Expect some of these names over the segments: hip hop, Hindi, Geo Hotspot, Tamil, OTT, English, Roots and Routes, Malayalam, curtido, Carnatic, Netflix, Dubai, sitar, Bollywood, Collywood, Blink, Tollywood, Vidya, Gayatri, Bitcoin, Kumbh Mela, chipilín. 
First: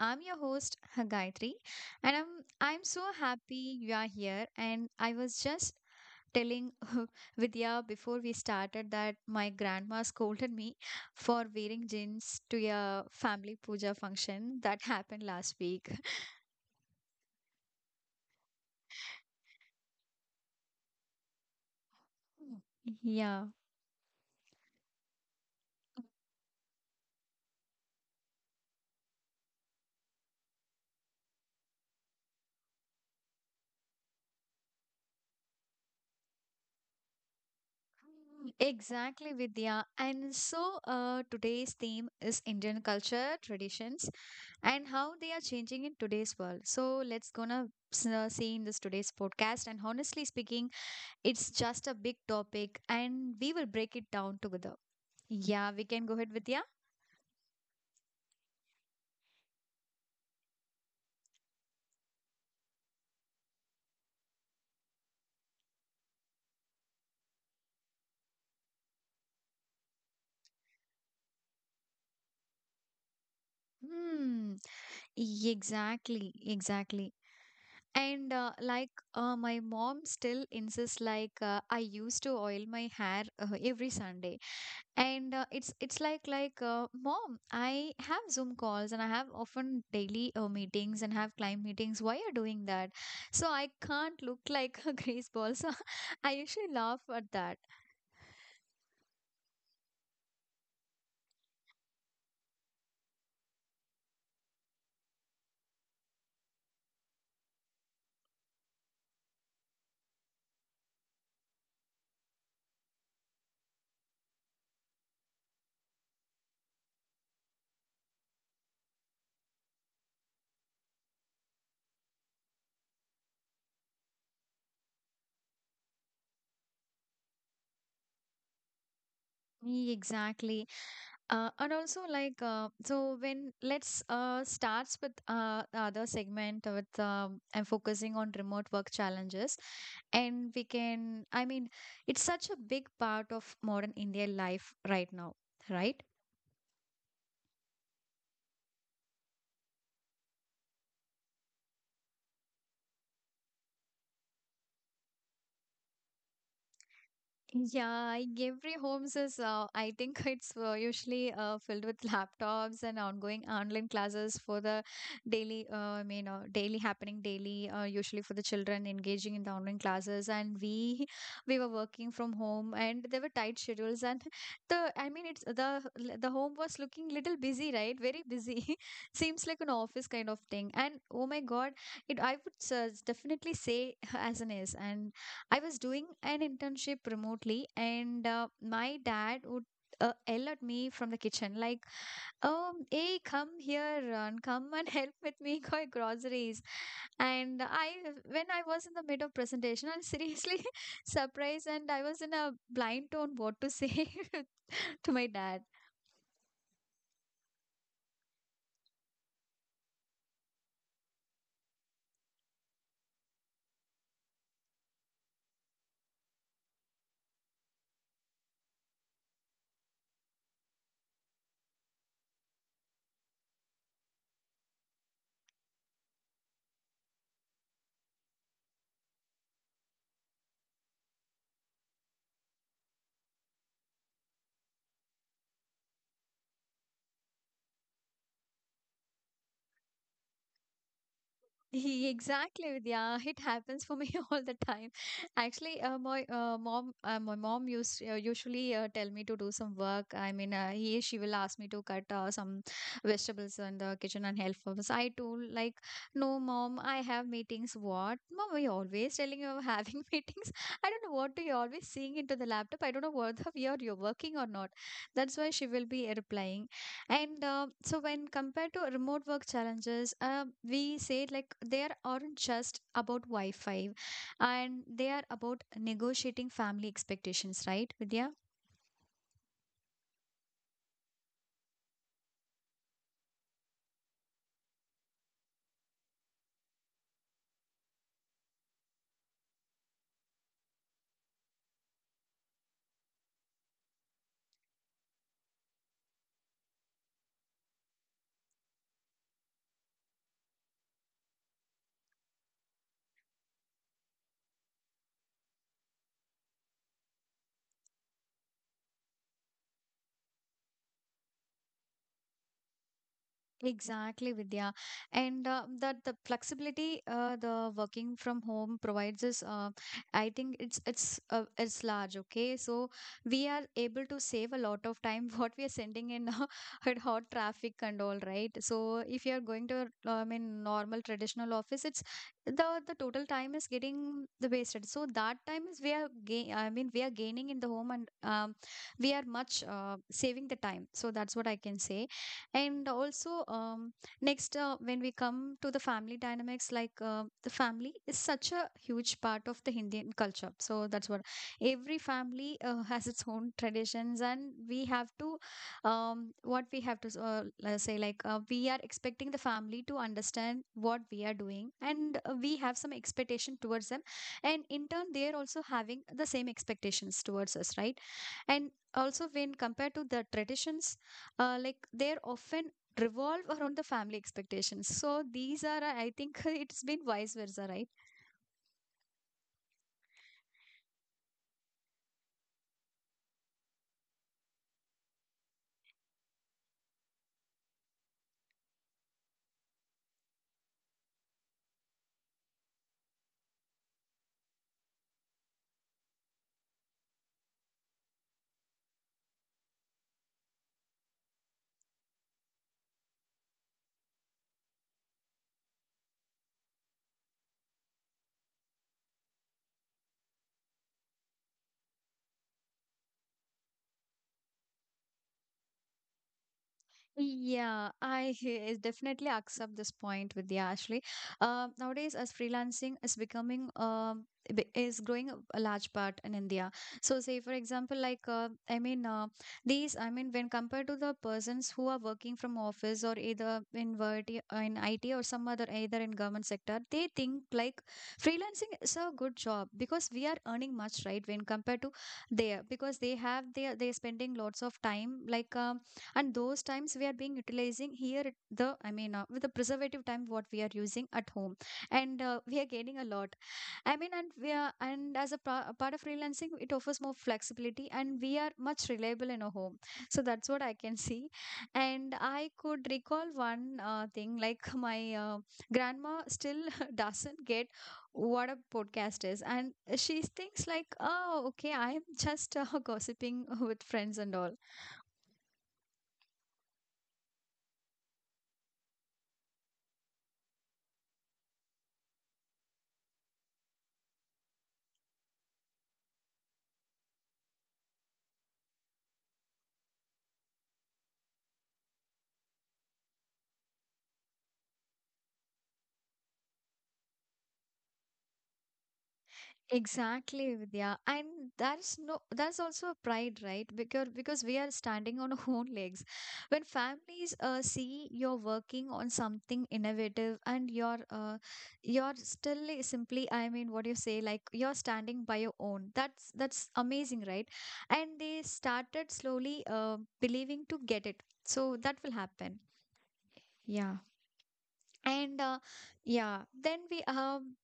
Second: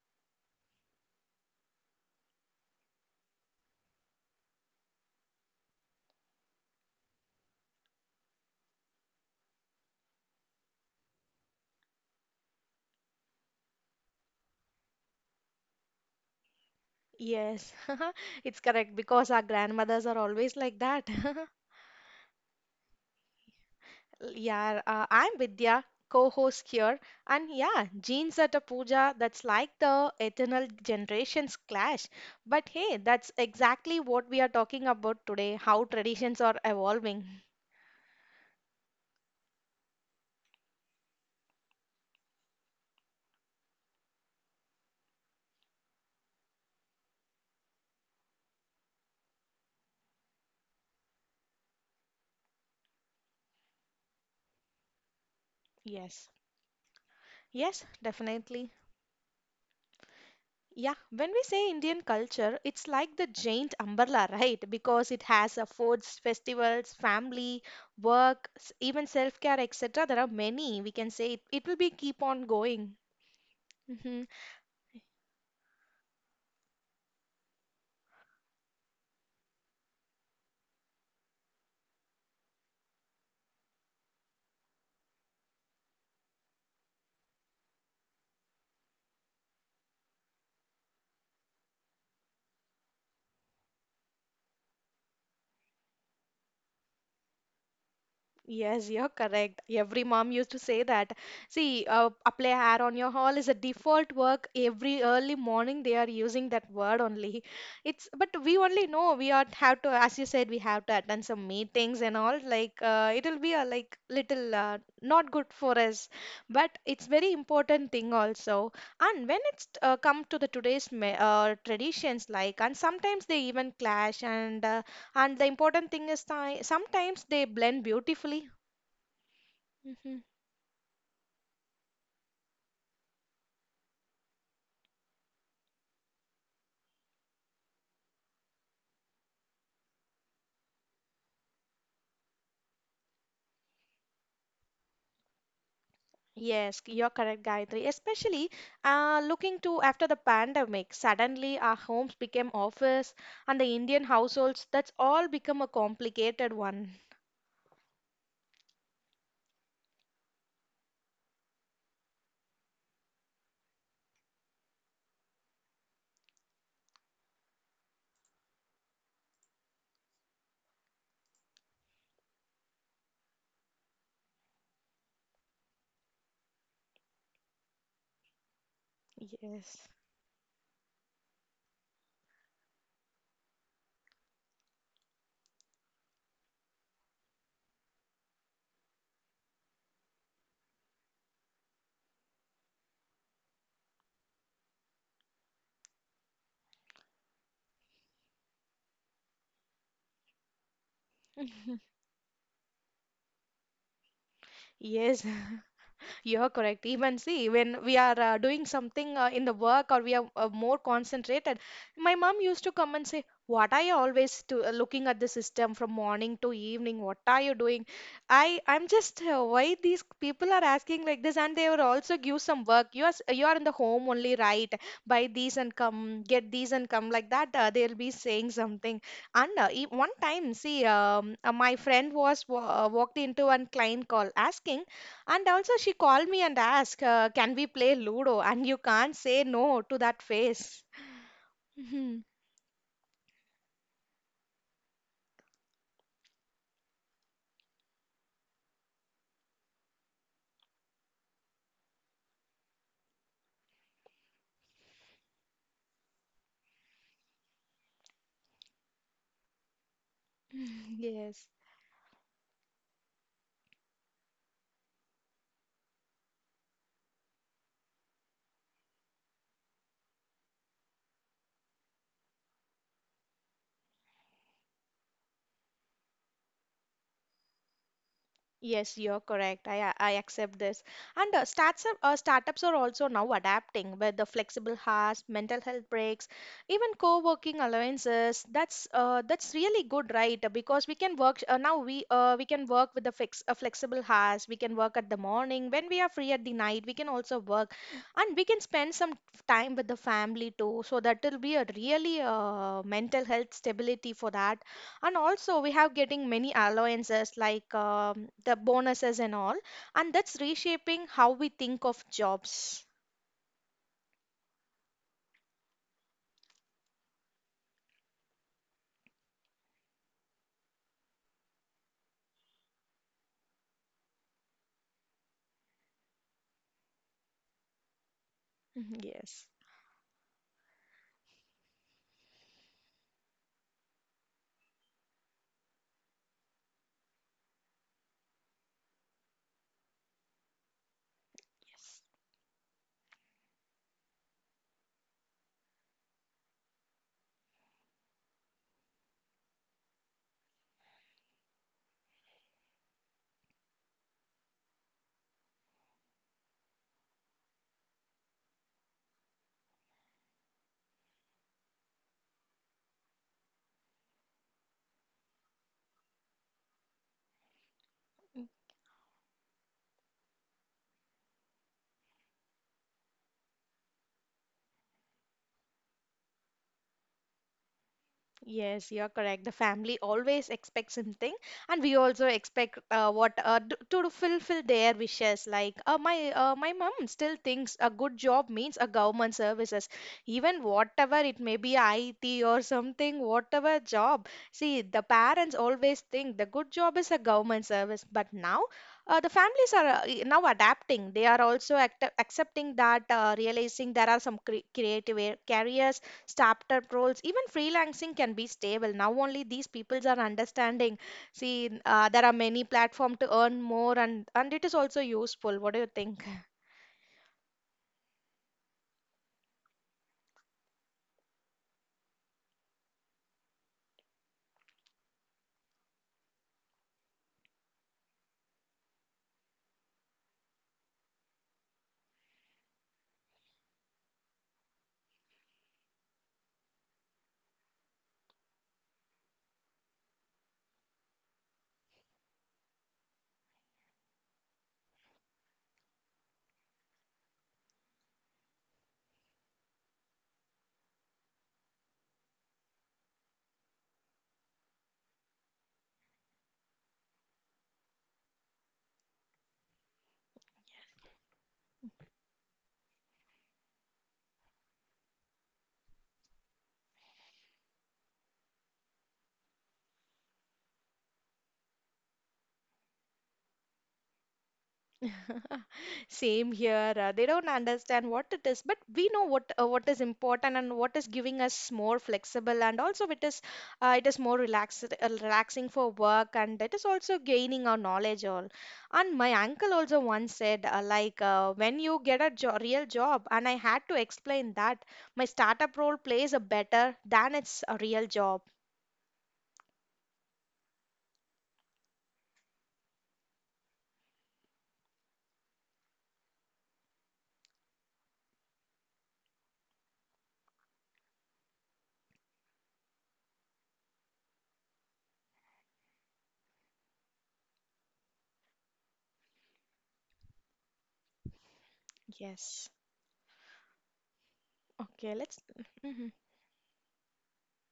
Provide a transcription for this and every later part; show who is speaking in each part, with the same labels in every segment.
Speaker 1: I'm your host Gayatri, and I'm so happy you are here. And I was just telling Vidya before we started that my grandma scolded me for wearing jeans to a family puja function that happened last week.
Speaker 2: Yes, it's correct because our grandmothers are always like that.
Speaker 1: Yeah.
Speaker 2: Yeah, I'm Vidya, co-host here, and yeah, jeans at a puja, that's like the eternal generations clash. But hey, that's exactly what we are talking about today, how traditions are evolving.
Speaker 1: Exactly, Vidya. And so today's theme is Indian culture, traditions, and how they are changing in today's world. So let's gonna see in this today's podcast. And honestly speaking, it's just a big topic, and we will break it down together. Yeah, we can go
Speaker 2: Yes,
Speaker 1: ahead with yeah.
Speaker 2: yes, definitely. Yeah, when we say Indian culture, it's like the giant umbrella, right? Because it has foods, festivals, family, work, even self-care, etc. There are many. We can say it will be keep on going. Mhm.
Speaker 1: Hmm. Exactly. Exactly. And my mom still insists like I used to oil my hair every Sunday and it's like mom, I have Zoom calls and I have often daily meetings and have client meetings. Why are you doing that? So I can't look like a grease ball, so I usually laugh at that.
Speaker 2: Yes, you're correct. Every mom used to say that. See, apply hair on your haul is a default work. Every early morning they are using that word only. It's but we only know we are have to, as you said, we have to attend some meetings and all. Like it'll be a like little not good for us, but it's very important thing also. And when it's come to the today's traditions, like and sometimes they even clash and. And the important thing is sometimes they blend beautifully.
Speaker 1: Yeah,
Speaker 2: Hmm.
Speaker 1: exactly. And also so when let's starts with the other segment with I'm focusing on remote work challenges and we can, I mean, it's such a big part of modern India life right now, right?
Speaker 2: Yes, you're correct, Gayatri. Especially looking to after the pandemic, suddenly our homes became office and the Indian households, that's all become a complicated one.
Speaker 1: Yeah, every homes is I think it's usually filled with laptops and ongoing online classes for the daily I mean daily happening daily usually for the children engaging in the online classes, and we we were working from home and there were tight schedules and the I mean it's the home was looking little busy, right? Very busy. Seems like an
Speaker 2: Yes.
Speaker 1: office kind of thing. And oh my God, it, I would definitely say, as an is, and I was doing an internship remotely, and my dad would yell at me from the kitchen, like, "Oh, hey, come here and come and help with me buy groceries." And I, when I was in the mid of presentation, I'm seriously surprised, and I was in a blind tone what to say to
Speaker 2: Yes.
Speaker 1: my dad.
Speaker 2: You're correct. Even see, when we are doing something in the work or we are more concentrated, my mom used to come and say, "What are you always to, looking at the system from morning to evening? What are you doing?" I'm just why these people are asking like this, and they will also give some work. You are you are in the home only, right? Buy these and come, get these and come like that. They'll be saying something. And one time, see, my friend was walked into one client call asking. And also, she called me and asked, can we play Ludo? And you can't say no to that face.
Speaker 1: Exactly, Vidya. It happens for me all the time. Actually, my mom used usually tell me to do some work. I mean, he she will ask me to cut some vegetables in the kitchen and help us. I told like, no, mom, I have meetings. What, mom? Are you always telling you are having meetings? I don't know what do
Speaker 2: Yes.
Speaker 1: you always seeing into the laptop. I don't know whether you're working or not. That's why she will be replying. And so, when compared to remote work challenges, we say like aren't just about Wi Fi, and they are about negotiating family expectations, right, Vidya?
Speaker 2: Yes, you're correct. I accept this. And startups are also now adapting with the flexible hours, mental health breaks, even co-working allowances. That's really good, right? Because we can work now. We can work with the fix flexible hours. We can work at the morning when we are free at the night. We can also work, and we can spend some time with the family too. So that will be a really mental health stability for that and also we have getting many allowances like the bonuses and all, and that's reshaping how we think of jobs.
Speaker 1: Exactly, Vidya. And that the flexibility, the working from home provides us, I think it's large. Okay, so we are able to save a lot of time. What we are sending in at hot traffic and all, right? So
Speaker 2: Mhm,
Speaker 1: if you are
Speaker 2: yes.
Speaker 1: going to, I mean, normal traditional office, it's the total time is getting the wasted. So that time is we are gain. I mean, we are gaining in the home, and we are much saving the time. So that's what I can
Speaker 2: Yes.
Speaker 1: say. And also, next when we come to the family dynamics, the family is such a huge part of the Indian culture. So that's what every family has its own traditions, and we have to, what we have to s- let say like we are expecting the family to understand what we are doing, and we have some expectation towards them, and in turn they are also having the same expectations towards us, right? And also when compared to the traditions, like they're often revolve around the family expectations. So these are, I think, it's been vice versa, right?
Speaker 2: Yes, you're correct. The family always expects something, and we also expect to fulfill their wishes. Like my mom still thinks a good job means a government services, even whatever it may be, IT or something, whatever job. See, the parents always think the good job is a government service, but now the families are now adapting. They are also act accepting that, realizing there are some creative careers, startup roles, even freelancing can be stable. Now only these peoples are understanding. See, there are many platform to earn more, and it is also useful. What do you think?
Speaker 1: Yeah, I definitely accept this point with you, Ashley. Nowadays, as freelancing is becoming is growing a large part in India. So, say for example, I mean, uh, when compared to the persons who are working from office, or either in IT or some other, either in government sector, they think like freelancing is a good job because we are earning much, right? When compared to there, because they have they are spending lots of time like. And those times we are being utilizing here at the, I mean, with the preservative time what we are using at home, and we are gaining a lot, I mean, and we are, and as a, a part of freelancing, it offers more flexibility and we are much reliable in a home. So that's what I can see. And I could recall one thing like, my grandma still doesn't get what a podcast is, and she thinks like, oh, okay, I'm just gossiping with friends and all.
Speaker 2: Same here. They don't understand what it is, but we know what is important and what is giving us more flexible, and also it is more relaxed, relaxing for work, and it is also gaining our knowledge all. And my uncle also once said, when you get a jo real job, and I had to explain that my startup role plays a better than its a real job.
Speaker 1: Exactly, Vidya. And that's no that's also a pride, right? Because we are standing on our own legs. When families see you're working on something innovative, and you're, you're still simply, I mean, what do you say, like you're standing by your own. That's amazing, right? And they started slowly believing to get it. So that will
Speaker 2: Yes.
Speaker 1: happen. Yeah.
Speaker 2: Okay. Let's.
Speaker 1: and uh,
Speaker 2: Mhm.
Speaker 1: yeah then we um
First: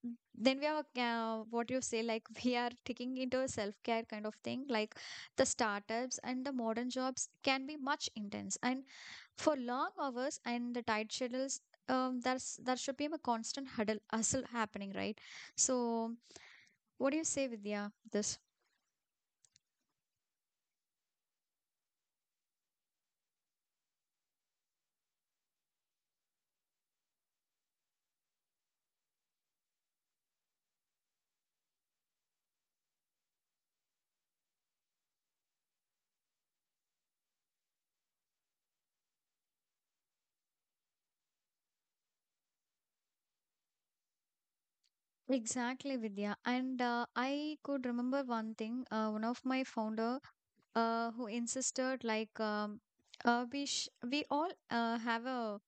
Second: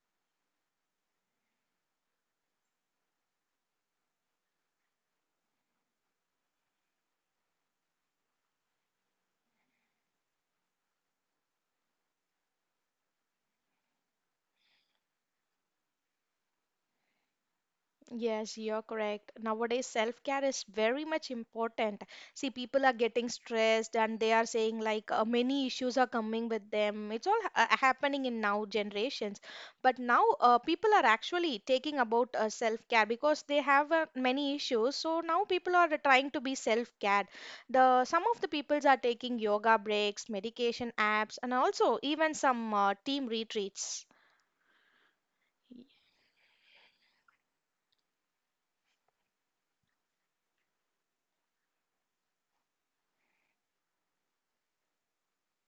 Speaker 1: then we are, what you say, like we are taking into a self care kind of thing, like the startups and the modern jobs can be much intense and for long hours and the tight schedules. Um, there should be a constant huddle hustle happening, right? So what do you say, Vidya, this?
Speaker 2: Yes, you're correct. Nowadays, self-care is very much important. See, people are getting stressed and they are saying like many issues are coming with them. It's all happening in now generations. But now people are actually taking about self-care because they have many issues. So now people are trying to be self-cared. The some of the peoples are taking yoga breaks, medication apps, and also even some team retreats.
Speaker 1: Exactly, Vidya. And I could remember one thing. One of my founder who insisted like, we sh we all have a,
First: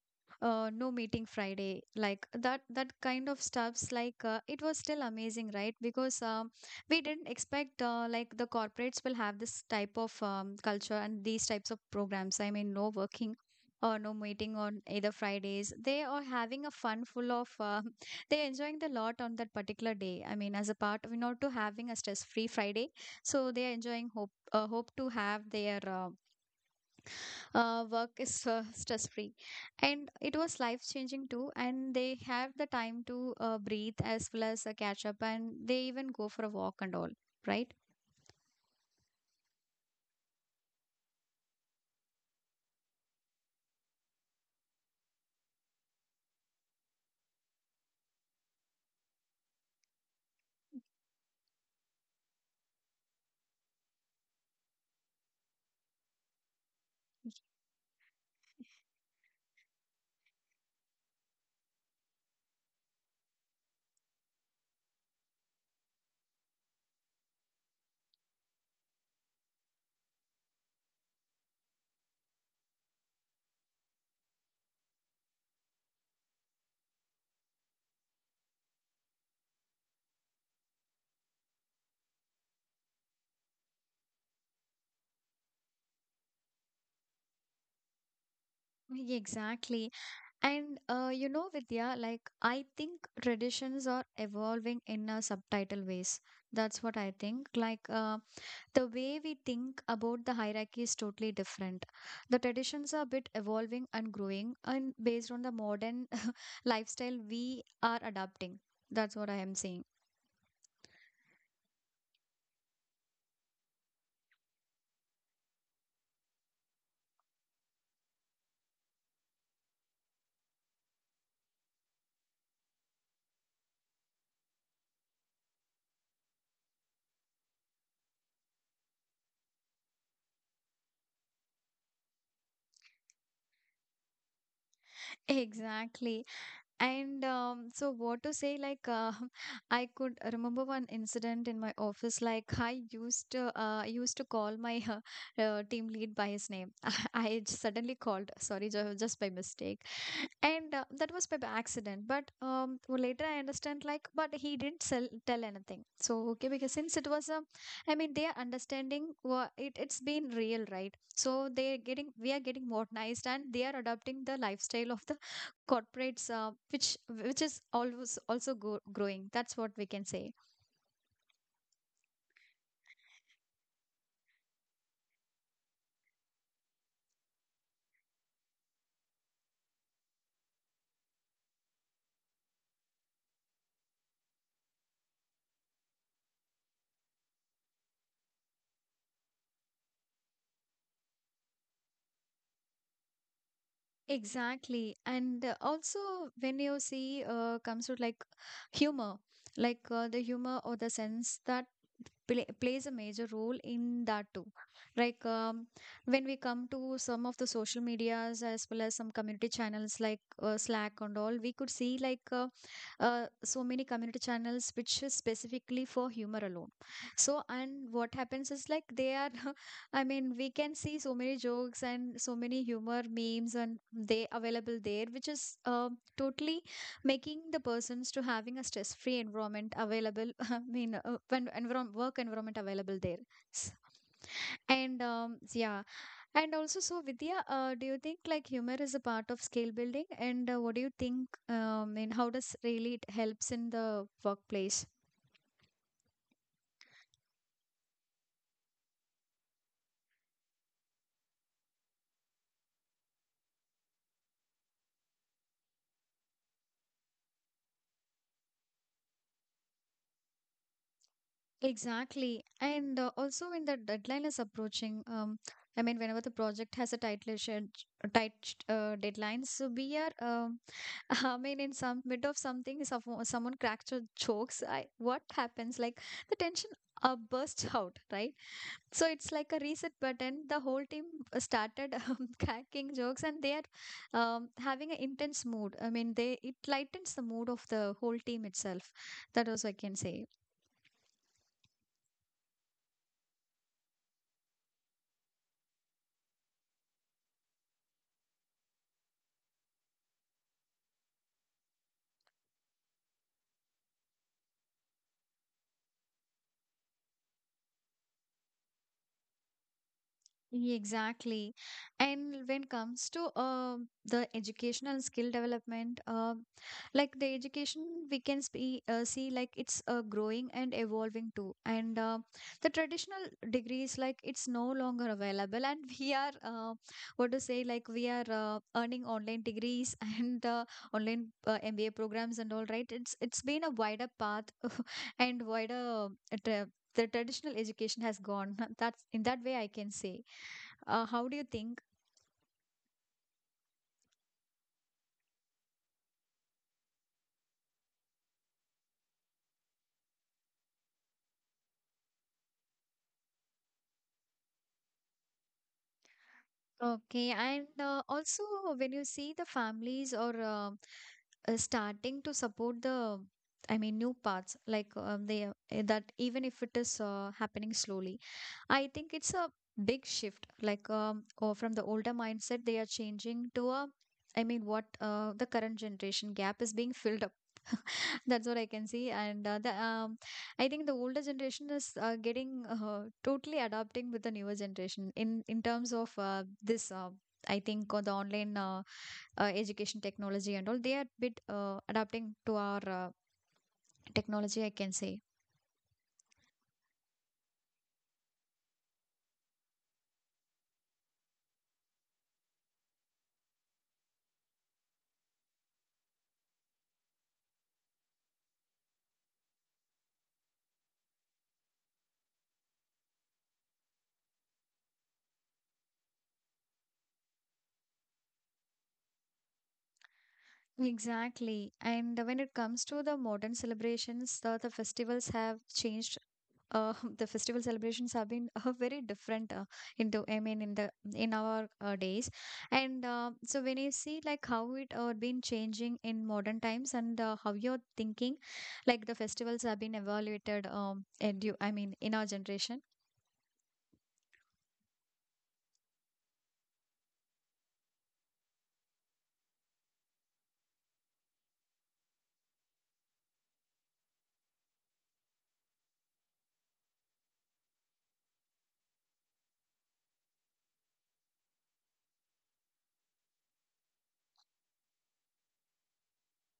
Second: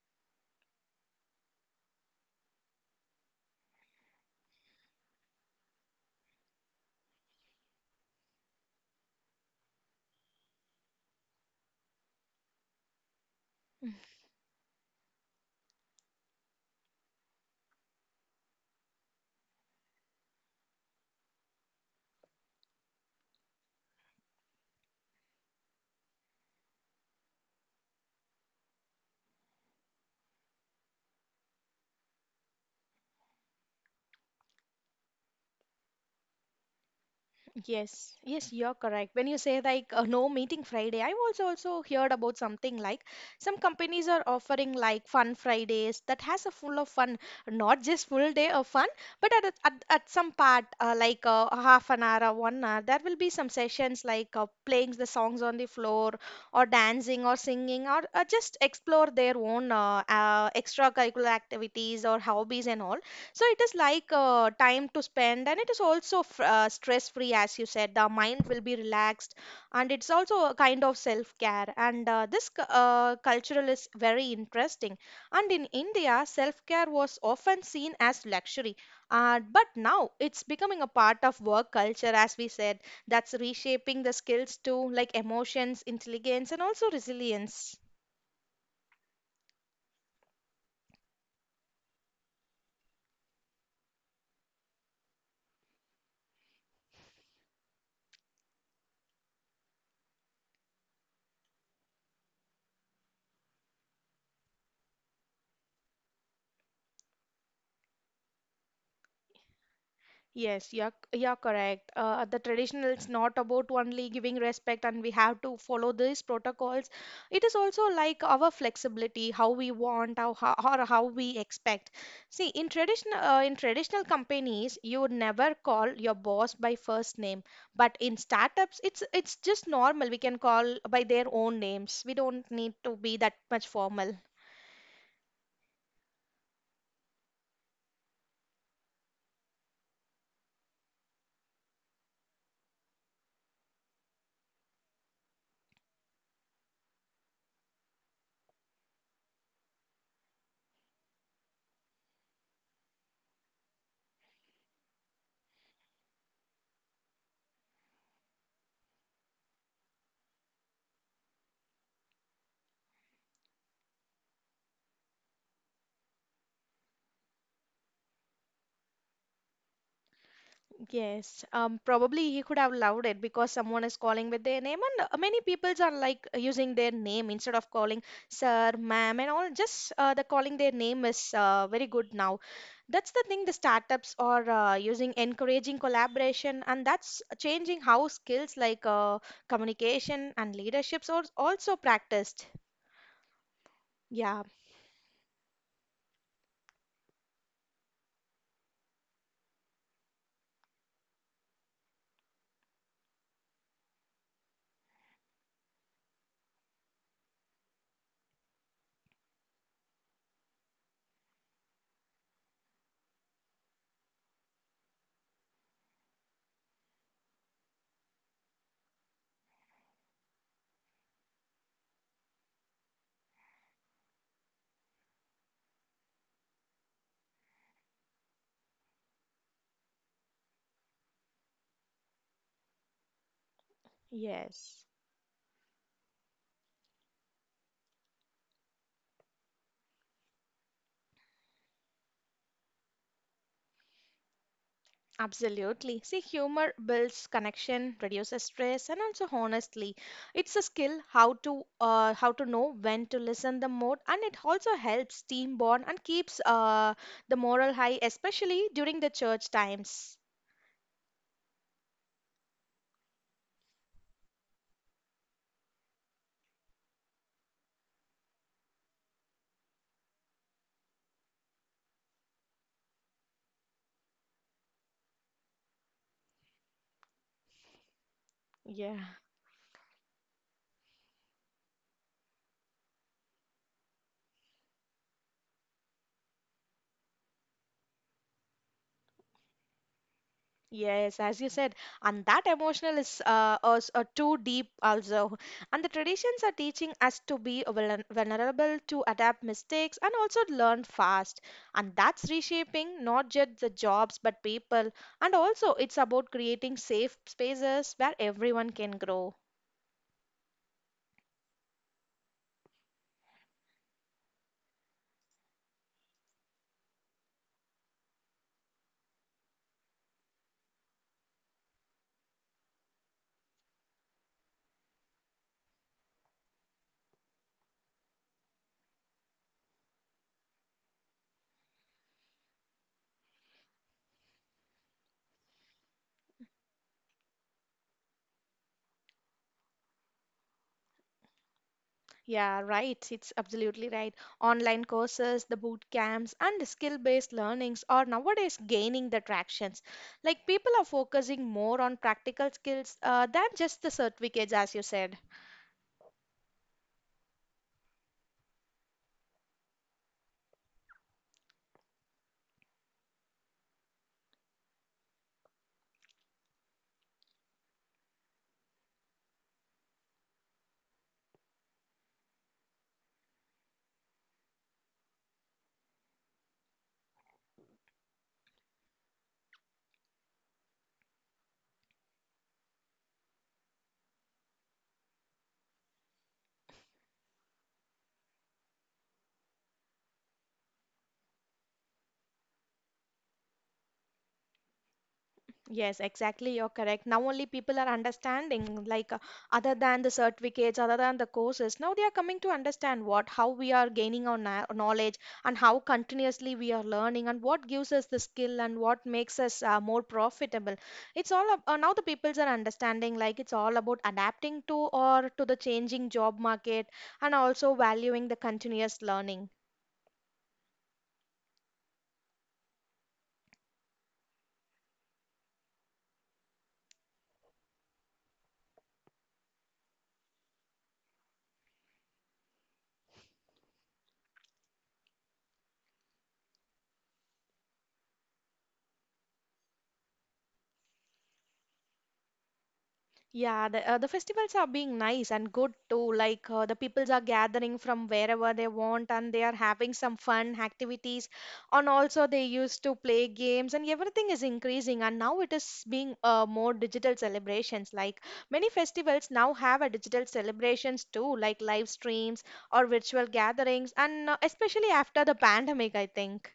Speaker 1: no meeting Friday, like that kind of stuffs, it was still amazing, right? Because we didn't expect like the corporates will have this type of culture and these types of programs. I mean, no working or no meeting on either Fridays. They are having a fun full of they're enjoying the lot on that particular day. I mean, as a part of, you know, to having a stress-free Friday. So they are enjoying hope, hope to have their work is stress-free. And it was life-changing too. And they have the time to breathe as well as catch up. And they even go for a walk and all, right?
Speaker 2: Yes, yes, you're correct. When you say like no meeting Friday, I've also heard about something like some companies are offering like fun Fridays that has a full of fun, not just full day of fun, but at at some part a half an hour or 1 hour, there will be some sessions like playing the songs on the floor or dancing or singing or just explore their own extracurricular activities or hobbies and all. So it is like time to spend and it is also stress free. As you said, the mind will be relaxed and it's also a kind of self care. And cultural is very interesting, and in India self care was often seen as luxury, but now it's becoming a part of work culture, as we said. That's reshaping the skills too, like emotions intelligence and also resilience.
Speaker 1: Yeah, exactly. And you know, Vidya, like I think traditions are evolving in a subtitle ways. That's what I think. The way we think about the hierarchy is totally different. The traditions are a bit evolving and growing, and based on the modern lifestyle we are adapting. That's what I am saying.
Speaker 2: Yes, you're correct. The traditional it's not about only giving respect and we have to follow these protocols. It is also like our flexibility, how we want or how we expect. See, in traditional companies, you would never call your boss by first name, but in startups, it's just normal. We can call by their own names. We don't need to be that much formal.
Speaker 1: Exactly. And so, what to say? Like, I could remember one incident in my office. Like, I used to call my team lead by his name. I suddenly called, sorry, just by mistake, and that was by accident. But later I understand like, but he didn't tell anything. So okay, because since it was a, I mean, they are understanding what it's been real, right? So they are getting, we are getting modernized and they are adopting the lifestyle of the corporates, which is always also growing. That's what we can say.
Speaker 2: Yes, probably he could have loved it because someone is calling with their name, and many peoples are like using their name instead of calling sir, ma'am, and all. Just the calling their name is very good now. That's the thing. The startups are using encouraging collaboration, and that's changing how skills like communication and leaderships are also practiced. Yeah.
Speaker 1: Exactly. And also, when you see, comes to like humor, the humor or the sense that plays a major role in that too. Like when we come to some of the social medias, as well as some community channels like Slack and all, we could see like, so many community channels which is specifically for humor alone. So, and what happens is like, they are I mean, we can see so many jokes and so many humor memes and they available there, which is totally making the persons to having a stress-free environment available. I mean, when environment, work environment available there. S-
Speaker 2: Yes.
Speaker 1: And yeah, and also so Vidya, do you think like humor is a part of skill building? And what do you think? And how does really it helps in the workplace?
Speaker 2: Absolutely. See, humor builds connection, reduces stress, and also honestly, it's a skill how to know when to listen the more, and it also helps team bond and keeps the moral high, especially during the church times.
Speaker 1: Exactly. And Also, when the deadline is approaching, whenever the project has a tight deadline, so we are in some mid of something, someone cracks your jokes. What happens? Like the tension bursts out, right? So
Speaker 2: Yeah.
Speaker 1: it's like a reset button. The whole team started cracking jokes, and they are having an intense mood. I mean, they it lightens the mood of the whole team itself. That also I can say.
Speaker 2: Yes, as you said, and that emotional is too deep also. And the traditions are teaching us to be vulnerable, to adapt mistakes, and also learn fast. And that's reshaping not just the jobs but people. And also, it's about creating safe spaces where everyone can grow.
Speaker 1: Exactly. And when it comes to the educational skill development, like the education, we can see, see like it's growing and evolving too. And the traditional degrees, like it's no longer available. And we are, what to say, like we are earning online degrees and online MBA programs and all right. It's been a wider path and wider the traditional education has gone. That's in that way I can say. How do you think?
Speaker 2: Yeah, right. It's absolutely right. Online courses, the boot camps, and the skill-based learnings are nowadays gaining the tractions. Like people are focusing more on practical skills than just the certificates, as you said.
Speaker 1: Okay, and also when you see the families or starting to support the, I mean, new paths like they that even if it is happening slowly, I think it's a big shift, like or from the older mindset they are changing to a, I mean, what the current generation gap is being filled up. That's what I can see, and the I think the older generation is getting totally adapting with the newer generation in terms of this. I think the online education technology and all, they are bit adapting to our technology, I can say.
Speaker 2: Yes, exactly. You're correct. Now only people are understanding, like other than the certificates, other than the courses, now they are coming to understand what, how we are gaining our knowledge and how continuously we are learning and what gives us the skill and what makes us more profitable. It's all now the peoples are understanding, like it's all about adapting to or to the changing job market and also valuing the continuous learning.
Speaker 1: Exactly. And when it comes to the modern celebrations, the festivals have changed. The festival celebrations have been very different in the, I mean, in our days, and so when you see like how it been changing in modern times and how you're thinking, like the festivals have been evaluated and you, I mean, in our generation.
Speaker 2: Yeah, the festivals are being nice and good too. Like the peoples are gathering from wherever they want and they are having some fun activities. And also they used to play games and everything is increasing. And now it is being more digital celebrations. Like many festivals now have a digital celebrations too, like live streams or virtual gatherings. And especially after the pandemic, I think.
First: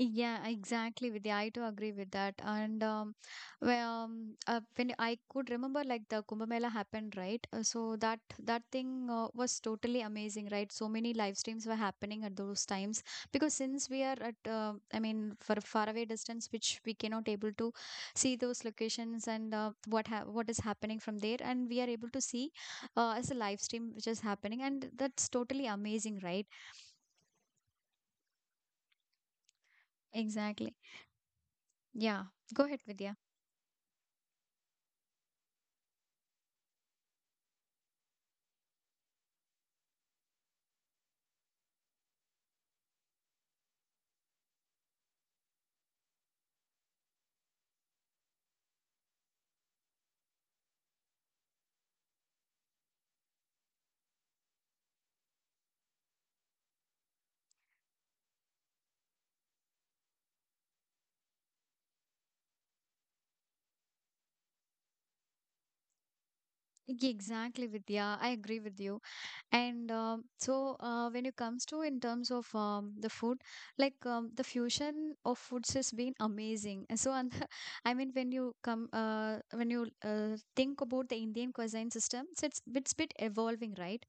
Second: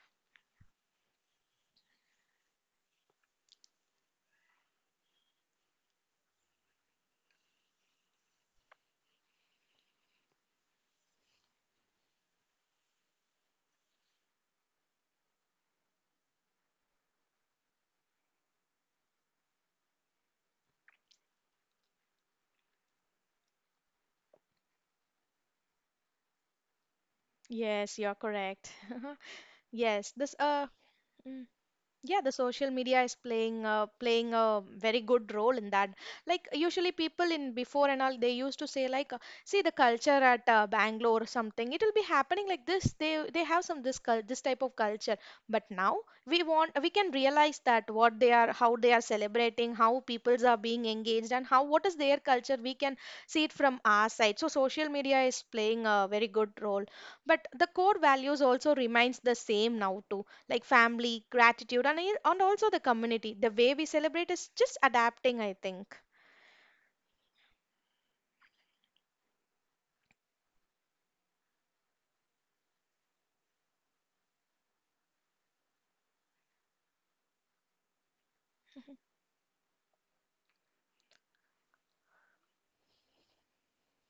Speaker 1: Yeah, exactly, Vidya. I do agree with that. And when I could remember, like the Kumbh Mela happened, right? So that thing was totally amazing, right? So many live streams were happening at those times because since we are at, I mean, for a faraway distance, which we cannot able to see those locations and what is happening from there, and we are able to see as a live stream which is happening, and that's totally amazing, right?
Speaker 2: Yes, you're correct. Yes, this.
Speaker 1: Exactly.
Speaker 2: Yeah,
Speaker 1: Yeah.
Speaker 2: the
Speaker 1: Go
Speaker 2: social
Speaker 1: ahead,
Speaker 2: media
Speaker 1: Vidya.
Speaker 2: is playing a very good role in that. Like usually people in before and all, they used to say like, see the culture at Bangalore or something. It will be happening like this. They have some this type of culture. But now we can realize that what they are, how they are celebrating, how peoples are being engaged, and how what is their culture. We can see it from our side. So social media is playing a very good role. But the core values also remains the same now too, like family, gratitude, and also the community. The way we celebrate is just adapting, I think.
Speaker 1: Exactly, Vidya. I agree with you. And so, when it comes to in terms of the food, like the fusion of foods has been amazing. And so, and I mean, when you come, when you think about the Indian cuisine system, so it's bit evolving, right?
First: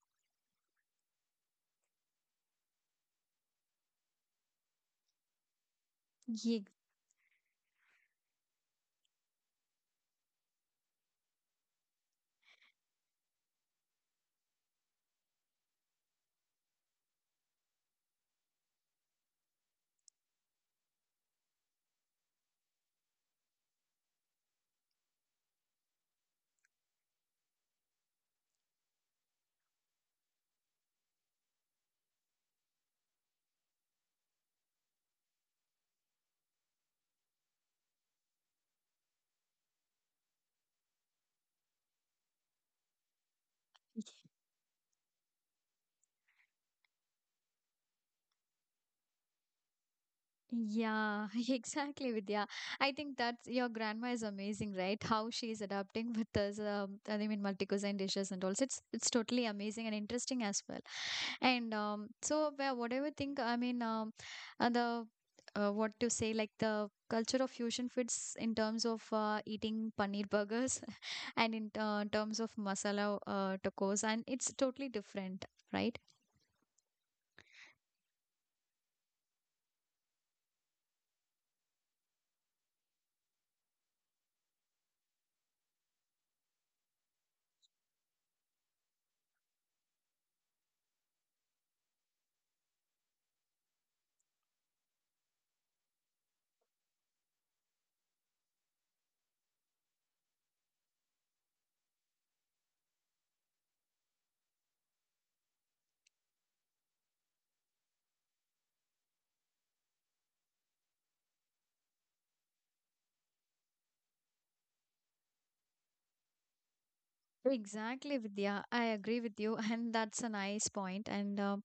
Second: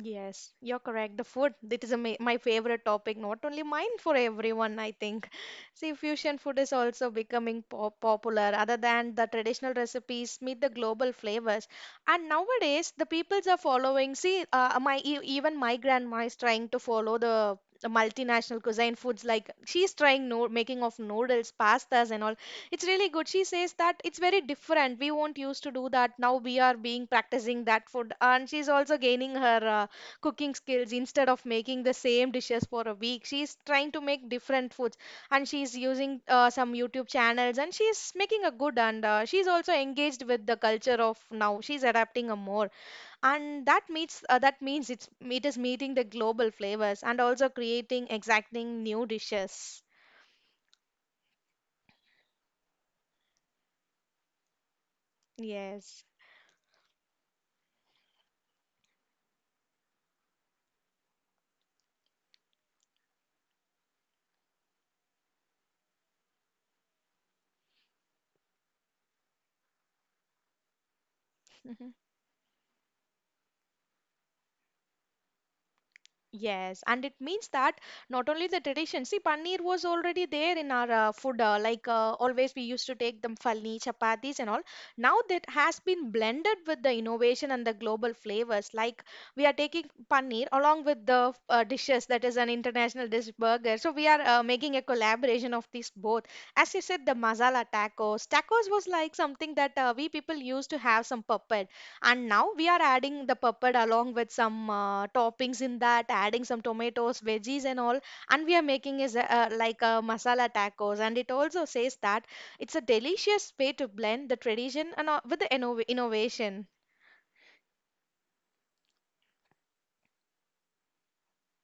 Speaker 2: Yes, you're correct. The food, it is a ma my favorite topic, not only mine, for everyone, I think. See, fusion
Speaker 1: Yeah.
Speaker 2: food is also becoming popular. Other than the traditional recipes, meet the global flavors. And nowadays, the peoples are following. See, even my grandma is trying to follow the multinational cuisine foods. Like she's trying no making of noodles, pastas, and all. It's really good. She says that it's very different. We won't used to do that. Now we are being practicing that food, and she's also gaining her. Cooking skills instead of making the same dishes for a week, she's trying to make different foods, and she's using some YouTube channels, and she's making a good, and she's also engaged with the culture of now she's adapting a more, and that meets that means it's it is meeting the global flavors and also creating exacting new dishes.
Speaker 1: Yeah, exactly, Vidya. I think that's your grandma is amazing, right? How she's
Speaker 2: Yes.
Speaker 1: adapting with us, I mean, multi-cuisine dishes, and also it's totally amazing and interesting as well. And so where whatever think, I mean, the what to say, like the culture of fusion fits in terms of eating paneer burgers and in terms of masala tacos, and it's totally different, right?
Speaker 2: Yes, and it means that not only the tradition, see, paneer was already there in our food, like always we used to take them falni, chapatis, and all. Now that has been blended with the innovation and the global flavors. Like we are taking paneer along with the dishes, that is an international dish burger. So we are making a collaboration of these both. As you said, the masala tacos. Tacos was like something that we people used to have some pepper. And now we are adding the papad along with some toppings in that, adding some tomatoes, veggies, and all. And we are making is like a masala tacos. And it also says that it's a delicious way to blend the tradition and with the innovation.
Speaker 1: Exactly, Vidya. I agree with you, and that's a nice point. And uh,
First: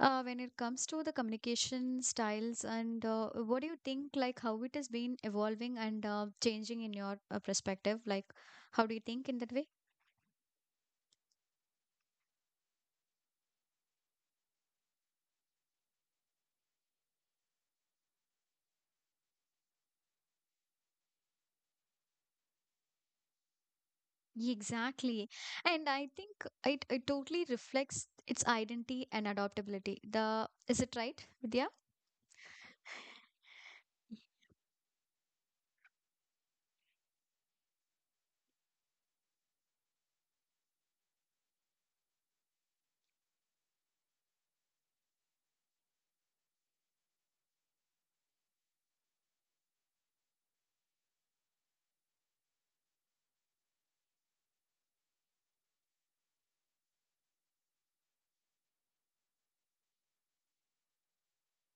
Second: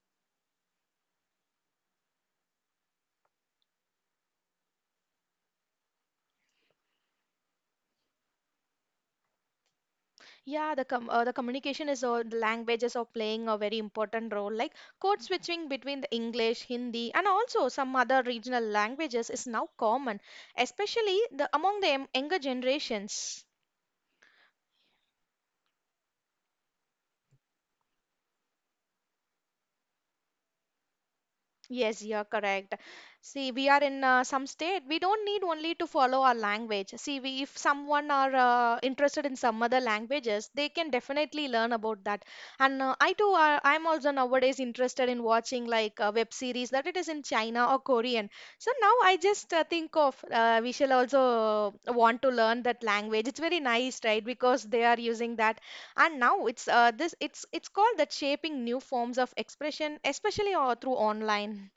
Speaker 1: uh, when it comes to the communication styles, and what do you think, like how it has been evolving and changing in your perspective? Like, how do you think in that way?
Speaker 2: Yeah, the communication is all the languages are playing a very important role. Like code switching between the English, Hindi, and also some other regional languages is now common, especially the among the younger generations.
Speaker 1: Exactly. And I think it totally reflects its identity and adaptability. The is it right, Vidya?
Speaker 2: Yes, you're correct. See, we are in some state. We don't need only to follow our language. See, we, if someone are interested in some other languages, they can definitely learn about that. And I too, I'm also nowadays interested in watching like web series that it is in China or Korean. So now I just think of we shall also want to learn that language. It's very nice, right? Because they are using that, and now it's this it's called that shaping new forms of expression, especially through online.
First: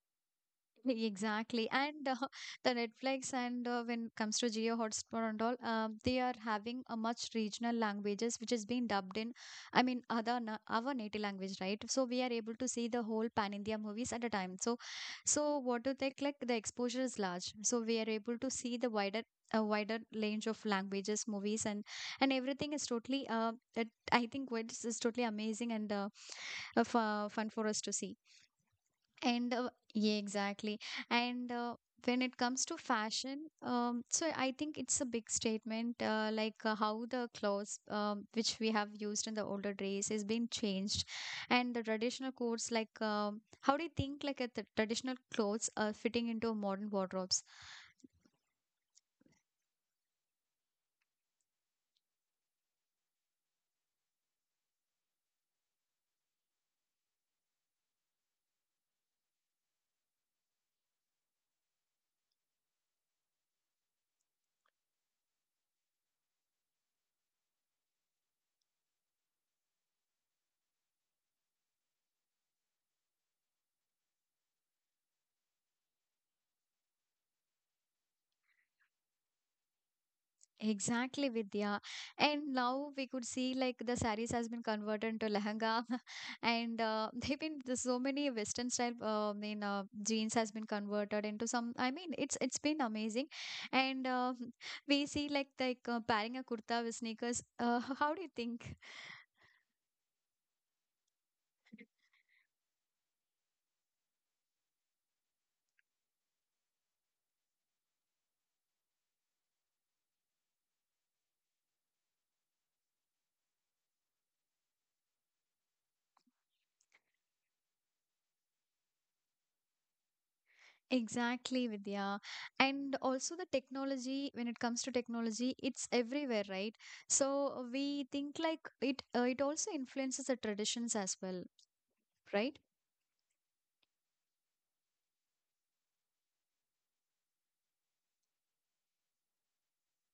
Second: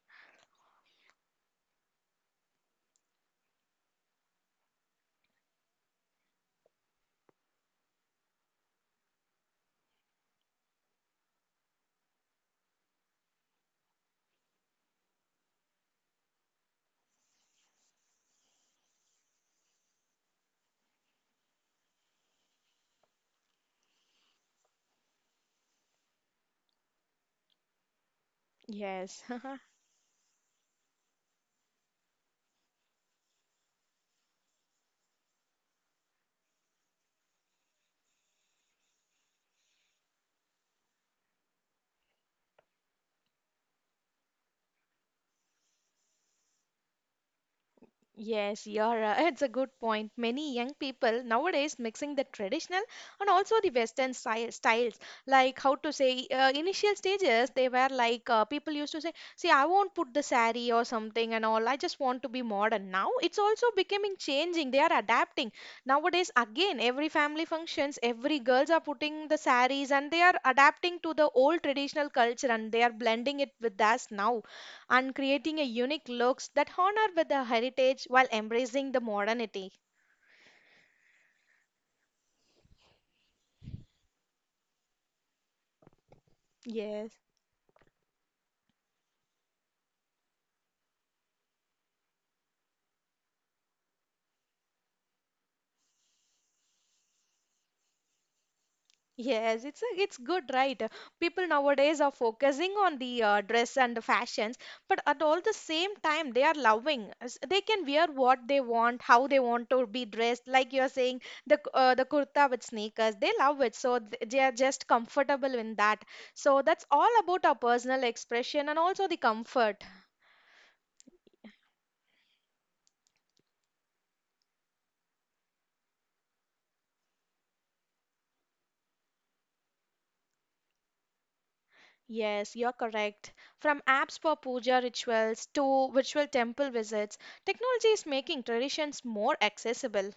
Speaker 1: Exactly. And the Netflix and when it comes to Geo Hotspot and all, they are having a much regional languages which is being dubbed in, I mean, other na our native language, right? So we are able to see the whole pan-India movies at a time. So, so what do they like? The exposure is large. So we are able to see the wider a wider range of languages, movies, and everything is totally I think what is totally amazing and fun for us to see.
Speaker 2: Yes,
Speaker 1: And yeah, exactly. And when it comes to fashion, so I think it's a big statement, like how the clothes which we have used in the older days is being changed, and the traditional clothes, like how do you think like the traditional clothes are fitting into modern wardrobes?
Speaker 2: yes, you're it's a good point. Many young people nowadays mixing the traditional and also the Western styles. Like how to say, initial stages they were like people used to say, "See, I won't put the sari or something and all. I just want to be modern." Now it's also becoming changing. They are adapting nowadays. Again, every family functions, every girls are putting the saris and they are adapting to the old traditional culture and they are blending it with us now and creating a unique looks that honor with the heritage while embracing the modernity.
Speaker 1: Exactly, Vidya. And now we could see like the saris has been converted into lehenga, and
Speaker 2: Yes.
Speaker 1: they've been there's so many Western style. I mean, jeans has been converted into some. I mean, it's been amazing, and we see like pairing a kurta with sneakers. How do you think?
Speaker 2: Yes, it's a, it's good, right? People nowadays are focusing on the dress and the fashions, but at all the same time, they are loving. As- They can wear what they want, how they want to be dressed. Like you're saying, the the kurta with sneakers, they love it, so they are just comfortable in that. So that's all about our personal expression and also the comfort.
Speaker 1: Exactly, Vidya. And also the technology. When it comes to technology, it's everywhere, right? So we think like it. It also influences the traditions as well,
Speaker 2: Yes,
Speaker 1: right?
Speaker 2: you're correct. From apps for puja rituals to virtual temple visits, technology is making traditions more accessible.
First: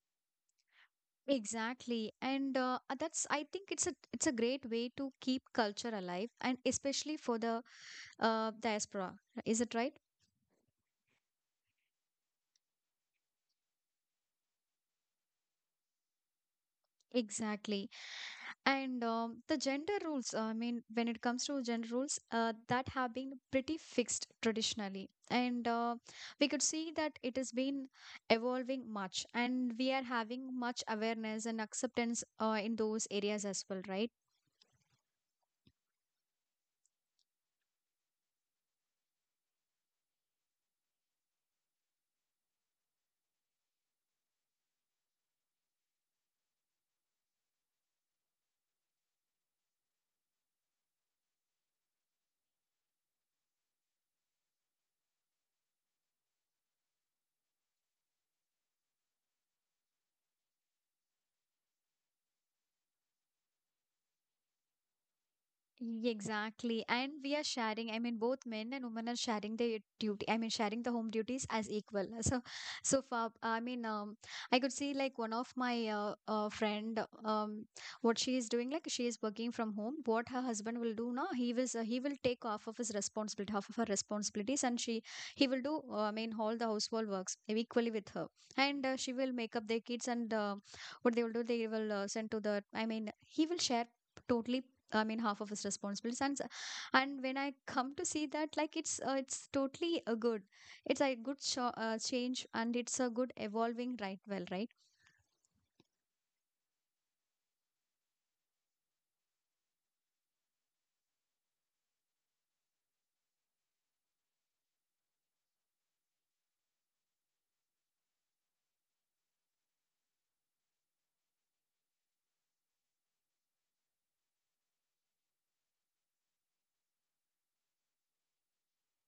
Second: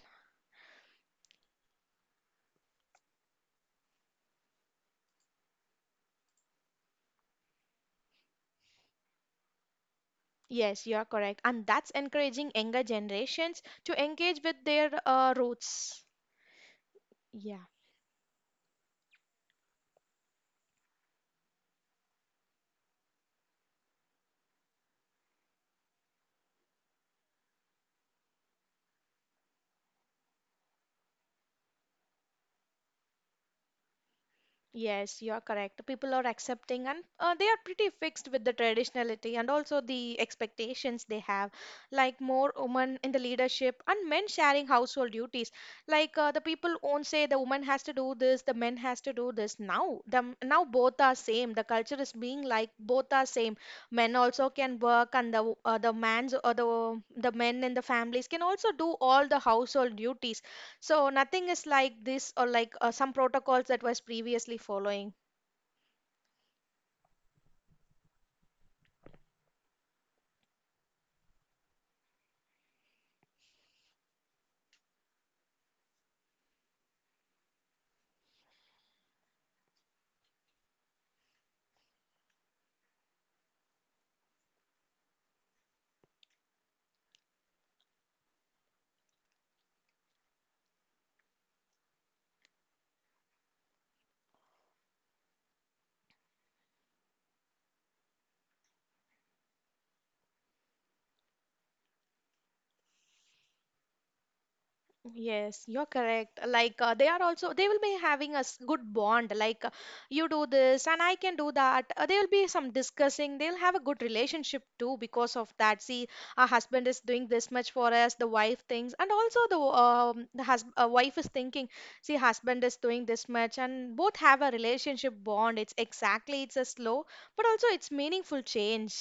Speaker 1: Exactly. And that's I think it's a great way to keep culture alive and especially for the diaspora. Is it right?
Speaker 2: Yes, you're correct. And that's encouraging younger generations to engage with their roots. Yeah.
Speaker 1: Exactly. And the gender rules, I mean, when it comes to gender rules, that have been pretty fixed traditionally. And we could see that it has been evolving much, and we are having much awareness and acceptance in those areas as well, right?
Speaker 2: Yes, you are correct. People are accepting and they are pretty fixed with the traditionality and also the expectations they have, like more women in the leadership and men sharing household duties. Like the people won't say the woman has to do this, the men has to do this. Now, the now both are same. The culture is being like both are same. Men also can work and the man's or the men in the families can also do all the household duties. So nothing is like this or like some protocols that was previously following.
Speaker 1: Exactly. And we are sharing, I mean, both men and women are sharing their duty, I mean, sharing the home duties as equal. So, so far, I mean, I could see like one of my friend, what she is doing, like she is working from home. What her husband will do now, he will take off of his responsibility, half of her responsibilities, and he will do, I mean, all the household works equally with her. And she will make up their kids and what they will do, they will send to the, I mean, he will share totally, I mean, half of his responsibilities, and when I come to see that, like it's totally a good, it's a good change, and it's a good evolving right, well, right.
Speaker 2: Yes, you're correct. Like they are also they will be having a good bond. Like you do this and I can do that. There will be some discussing. They'll have a good relationship too because of that. See, our husband is doing this much for us. The wife thinks, and also the wife is thinking, see, husband is doing this much, and both have a relationship bond. It's exactly it's a slow, but also it's meaningful change.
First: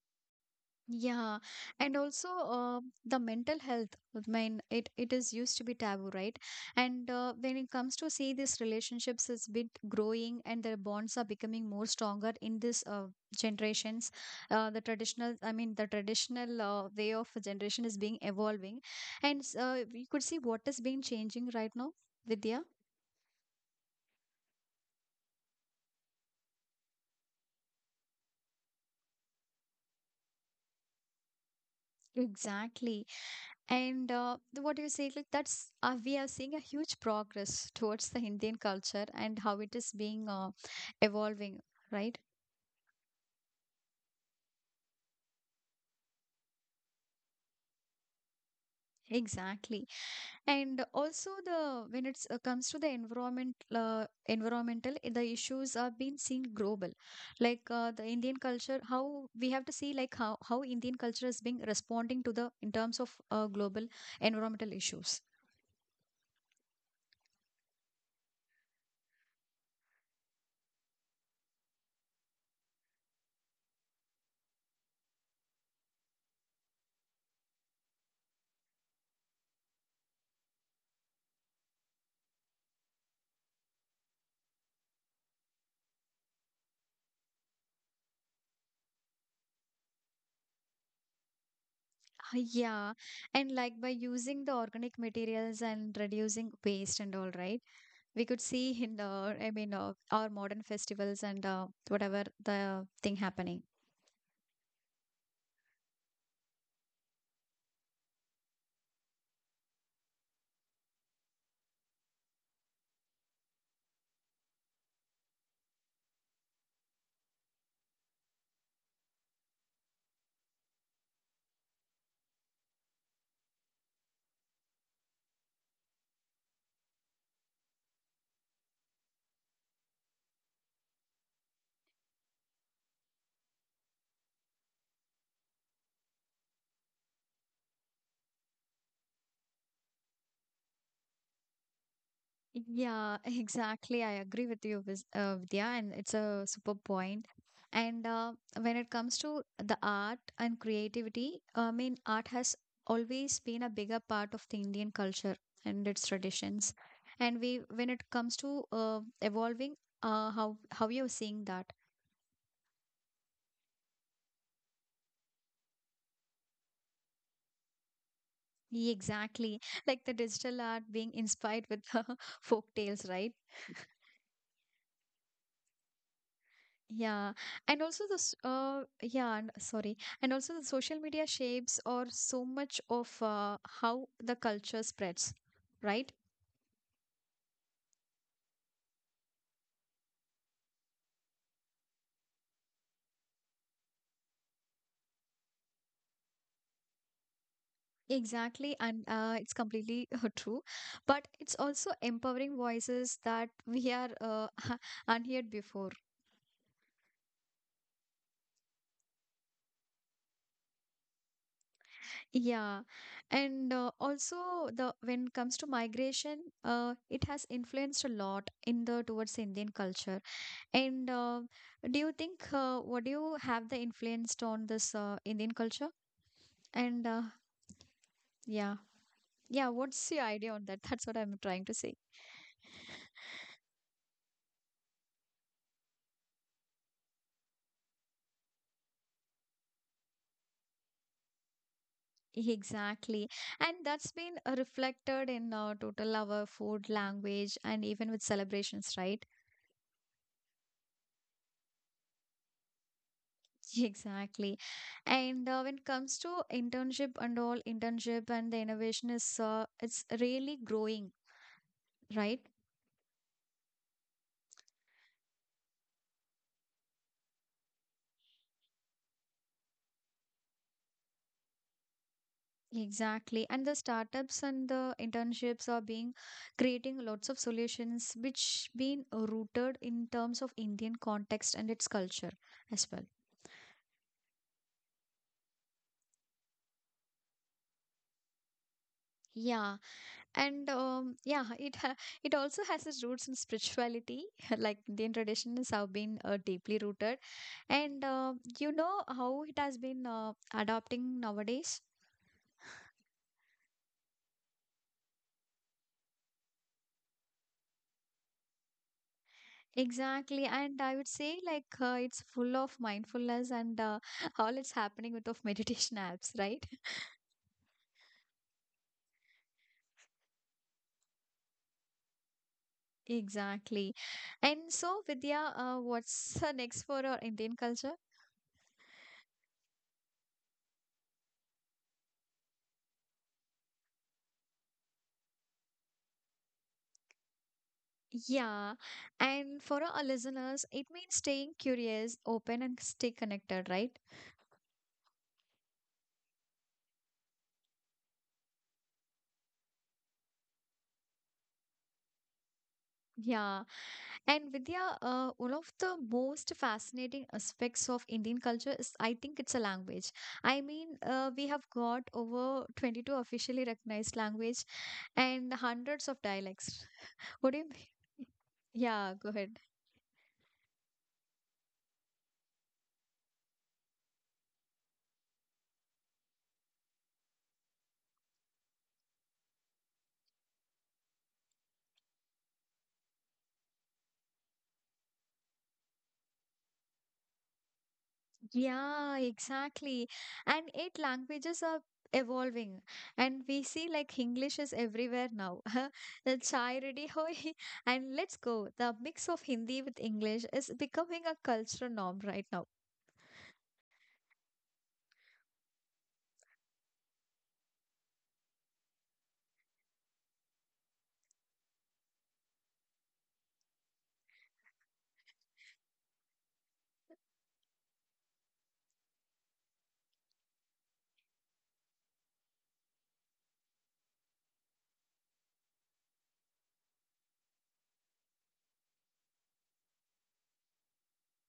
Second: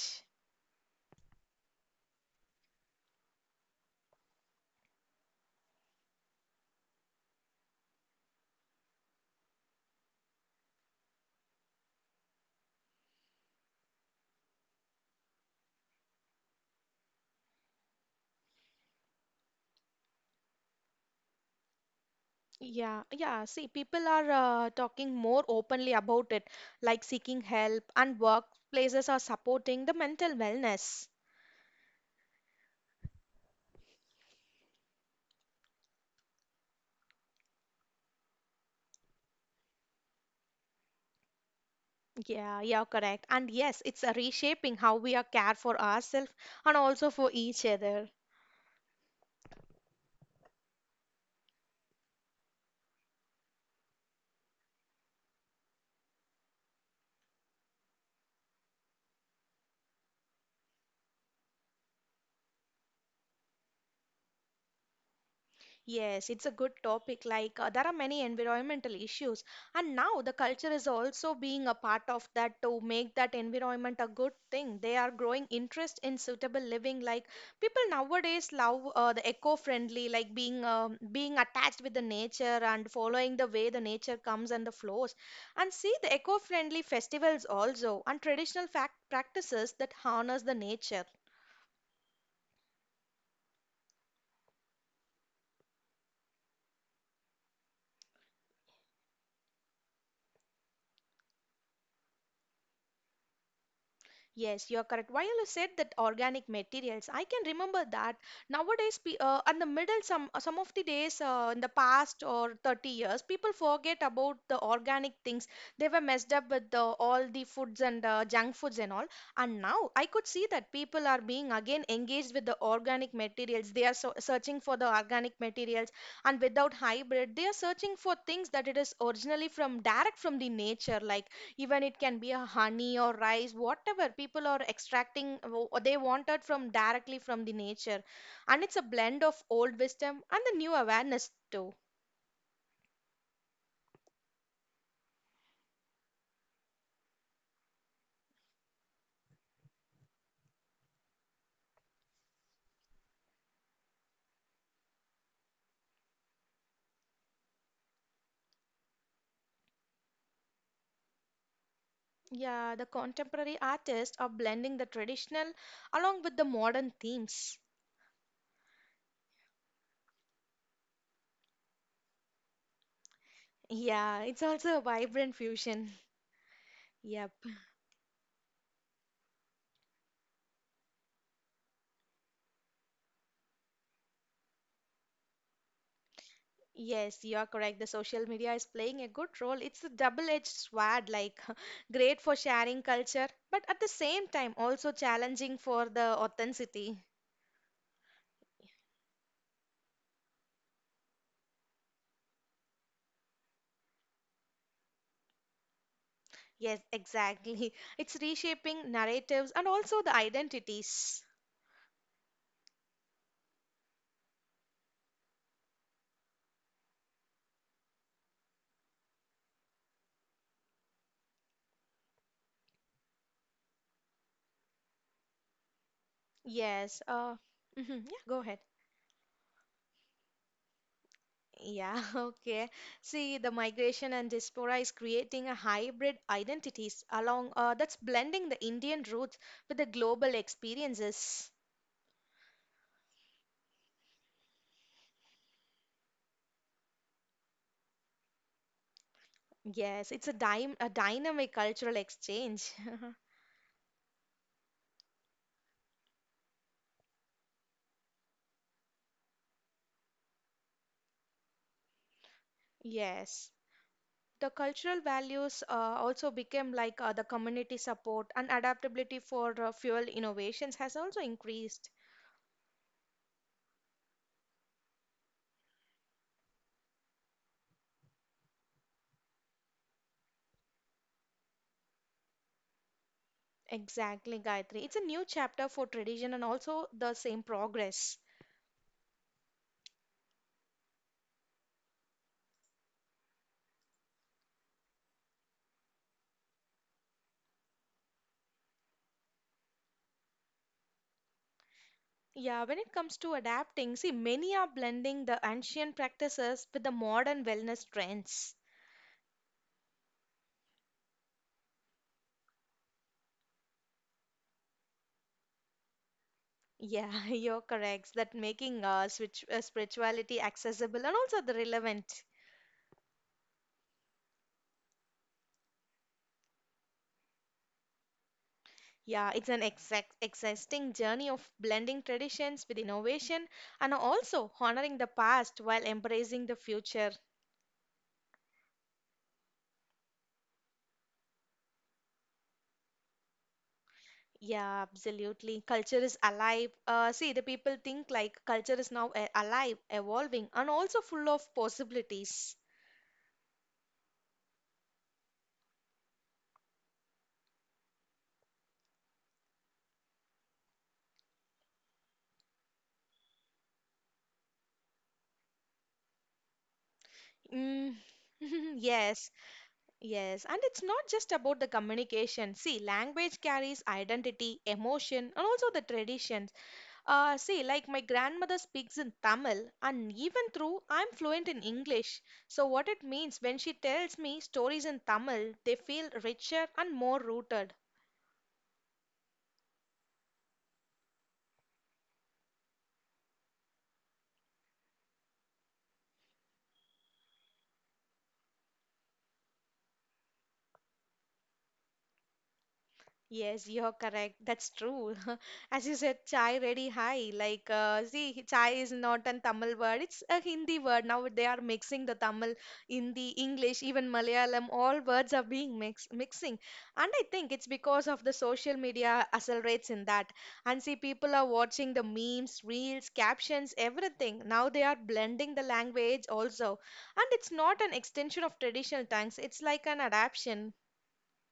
Speaker 1: Yeah, and also the mental health. I mean, it is used to be taboo, right? And when it comes to see these relationships is bit growing, and their bonds are becoming more stronger in this generations. The traditional, I mean, the traditional way of a generation is being evolving, and we could see what is being changing right now, Vidya.
Speaker 2: Yeah, yeah. See, people are talking more openly about it, like seeking help, and workplaces are supporting the mental wellness.
Speaker 1: Exactly. And what you say, like that's we are seeing a huge progress towards the Indian culture and how it is being evolving, right?
Speaker 2: Yeah, yeah, correct. And yes, it's a reshaping how we are care for ourselves and also for each other.
Speaker 1: Exactly. And also the when it comes to the environment, the issues are being seen global. Like the Indian culture, how we have to see like how Indian culture is being responding to the in terms of global environmental issues.
Speaker 2: Yes, it's a good topic. Like, there are many environmental issues, and now the culture is also being a part of that to make that environment a good thing. They are growing interest in suitable living. Like, people nowadays love the eco-friendly, like being attached with the nature and following the way the nature comes and the flows. And see the eco-friendly festivals also and traditional fact practices that harness the nature.
Speaker 1: Yeah, and like by using the organic materials and reducing waste and all, right? We could see in the, I mean, our modern festivals and whatever the thing happening.
Speaker 2: Yes, you are correct. While you said that organic materials, I can remember that nowadays, in the middle, some of the days in the past or 30 years, people forget about the organic things. They were messed up with the, all the foods and junk foods and all. And now I could see that people are being again engaged with the organic materials. They are so searching for the organic materials, and without hybrid, they are searching for things that it is originally from direct from the nature, like even it can be a honey or rice whatever people are extracting they wanted from directly from the nature, and it's a blend of old wisdom and the new awareness too.
Speaker 1: Yeah, exactly. I agree with you, Vidya, and it's a super point. And when it comes to the art and creativity, I mean, art has always been a bigger part of the Indian culture and its traditions. And we, when it comes to evolving, how you're seeing that?
Speaker 2: Yeah, the contemporary artists are blending the traditional along with the modern themes.
Speaker 1: Yeah, exactly, like the digital art being inspired with the folk tales, right?
Speaker 2: Yeah, it's also a vibrant fusion. Yep.
Speaker 1: Yeah, and also yeah, sorry, and also the social media shapes or so much of how the culture spreads, right?
Speaker 2: Yes, you are correct. The social media is playing a good role. It's a double-edged sword, like great for sharing culture, but at the same time also challenging for the authenticity.
Speaker 1: Exactly, and it's completely true, but it's also empowering voices that we are unheard before.
Speaker 2: Yes, exactly. It's reshaping narratives and also the identities.
Speaker 1: Yeah, and also the when it comes to migration, it has influenced a lot in the towards Indian culture. And do you think what do you have the influenced on this Indian culture?
Speaker 2: Yes.
Speaker 1: And
Speaker 2: Mhm, Yeah, go ahead.
Speaker 1: yeah, yeah, what's your idea on that? That's what I'm trying to say.
Speaker 2: Yeah, okay. See, the migration and diaspora is creating a hybrid identities along that's blending the Indian roots with the global experiences.
Speaker 1: Exactly. And that's been reflected in total our food, language, and even with celebrations, right?
Speaker 2: Yes, it's a dy a dynamic cultural exchange.
Speaker 1: Exactly. And when it comes to internship and all, internship and the innovation is it's really growing, right?
Speaker 2: Yes. The cultural values also became like the community support and adaptability for fuel innovations has also increased.
Speaker 1: Exactly. And the startups and the internships are being creating lots of solutions which been rooted in terms of Indian context and its culture as well.
Speaker 2: Exactly, Gayatri. It's a new chapter for tradition and also the same progress.
Speaker 1: Yeah. And yeah, it ha It also has its roots in spirituality, like Indian traditions have been deeply rooted. And You know how it has been adopting nowadays?
Speaker 2: Yeah, when it comes to adapting, see, many are blending the ancient practices with the modern wellness trends.
Speaker 1: Exactly, and I would say like it's full of mindfulness and all it's happening with of meditation apps, right?
Speaker 2: Yeah, you're correct. That making switch, spirituality accessible and also the relevant.
Speaker 1: Exactly. And so, Vidya, what's next for our Indian culture?
Speaker 2: Yeah, it's an exact, existing journey of blending traditions with innovation and also honoring the past while embracing the future.
Speaker 1: Yeah, and for our listeners, it means staying curious, open, and stay connected, right?
Speaker 2: Yeah, absolutely. Culture is alive. See, the people think like culture is now alive, evolving, and also full of possibilities.
Speaker 1: Yeah. And Vidya, one of the most fascinating aspects of Indian culture is, I think, it's a language. I mean, we have got over 22 officially recognized language and hundreds of dialects. What do you mean?
Speaker 2: Mm.
Speaker 1: Yeah,
Speaker 2: Yes,
Speaker 1: go ahead.
Speaker 2: yes. And it's not just about the communication. See, language carries identity, emotion, and also the traditions. See, like my grandmother speaks in Tamil, and even through I'm fluent in English. So, what it means when she tells me stories in Tamil, they feel richer and more rooted.
Speaker 1: Yeah, exactly. And 8 languages are evolving. And we see like English is everywhere now. The chai ready hoi. And let's go. The mix of Hindi with English is becoming a cultural norm right now.
Speaker 2: Yes, you're correct. That's true. As you said, chai ready high. Like, see, chai is not an Tamil word, it's a Hindi word. Now they are mixing the Tamil, Hindi, English, even Malayalam, all words are being mixing. And I think it's because of the social media accelerates in that. And see, people are watching the memes, reels, captions, everything. Now they are blending the language also. And it's not an extension of traditional tongues, it's like an adaptation.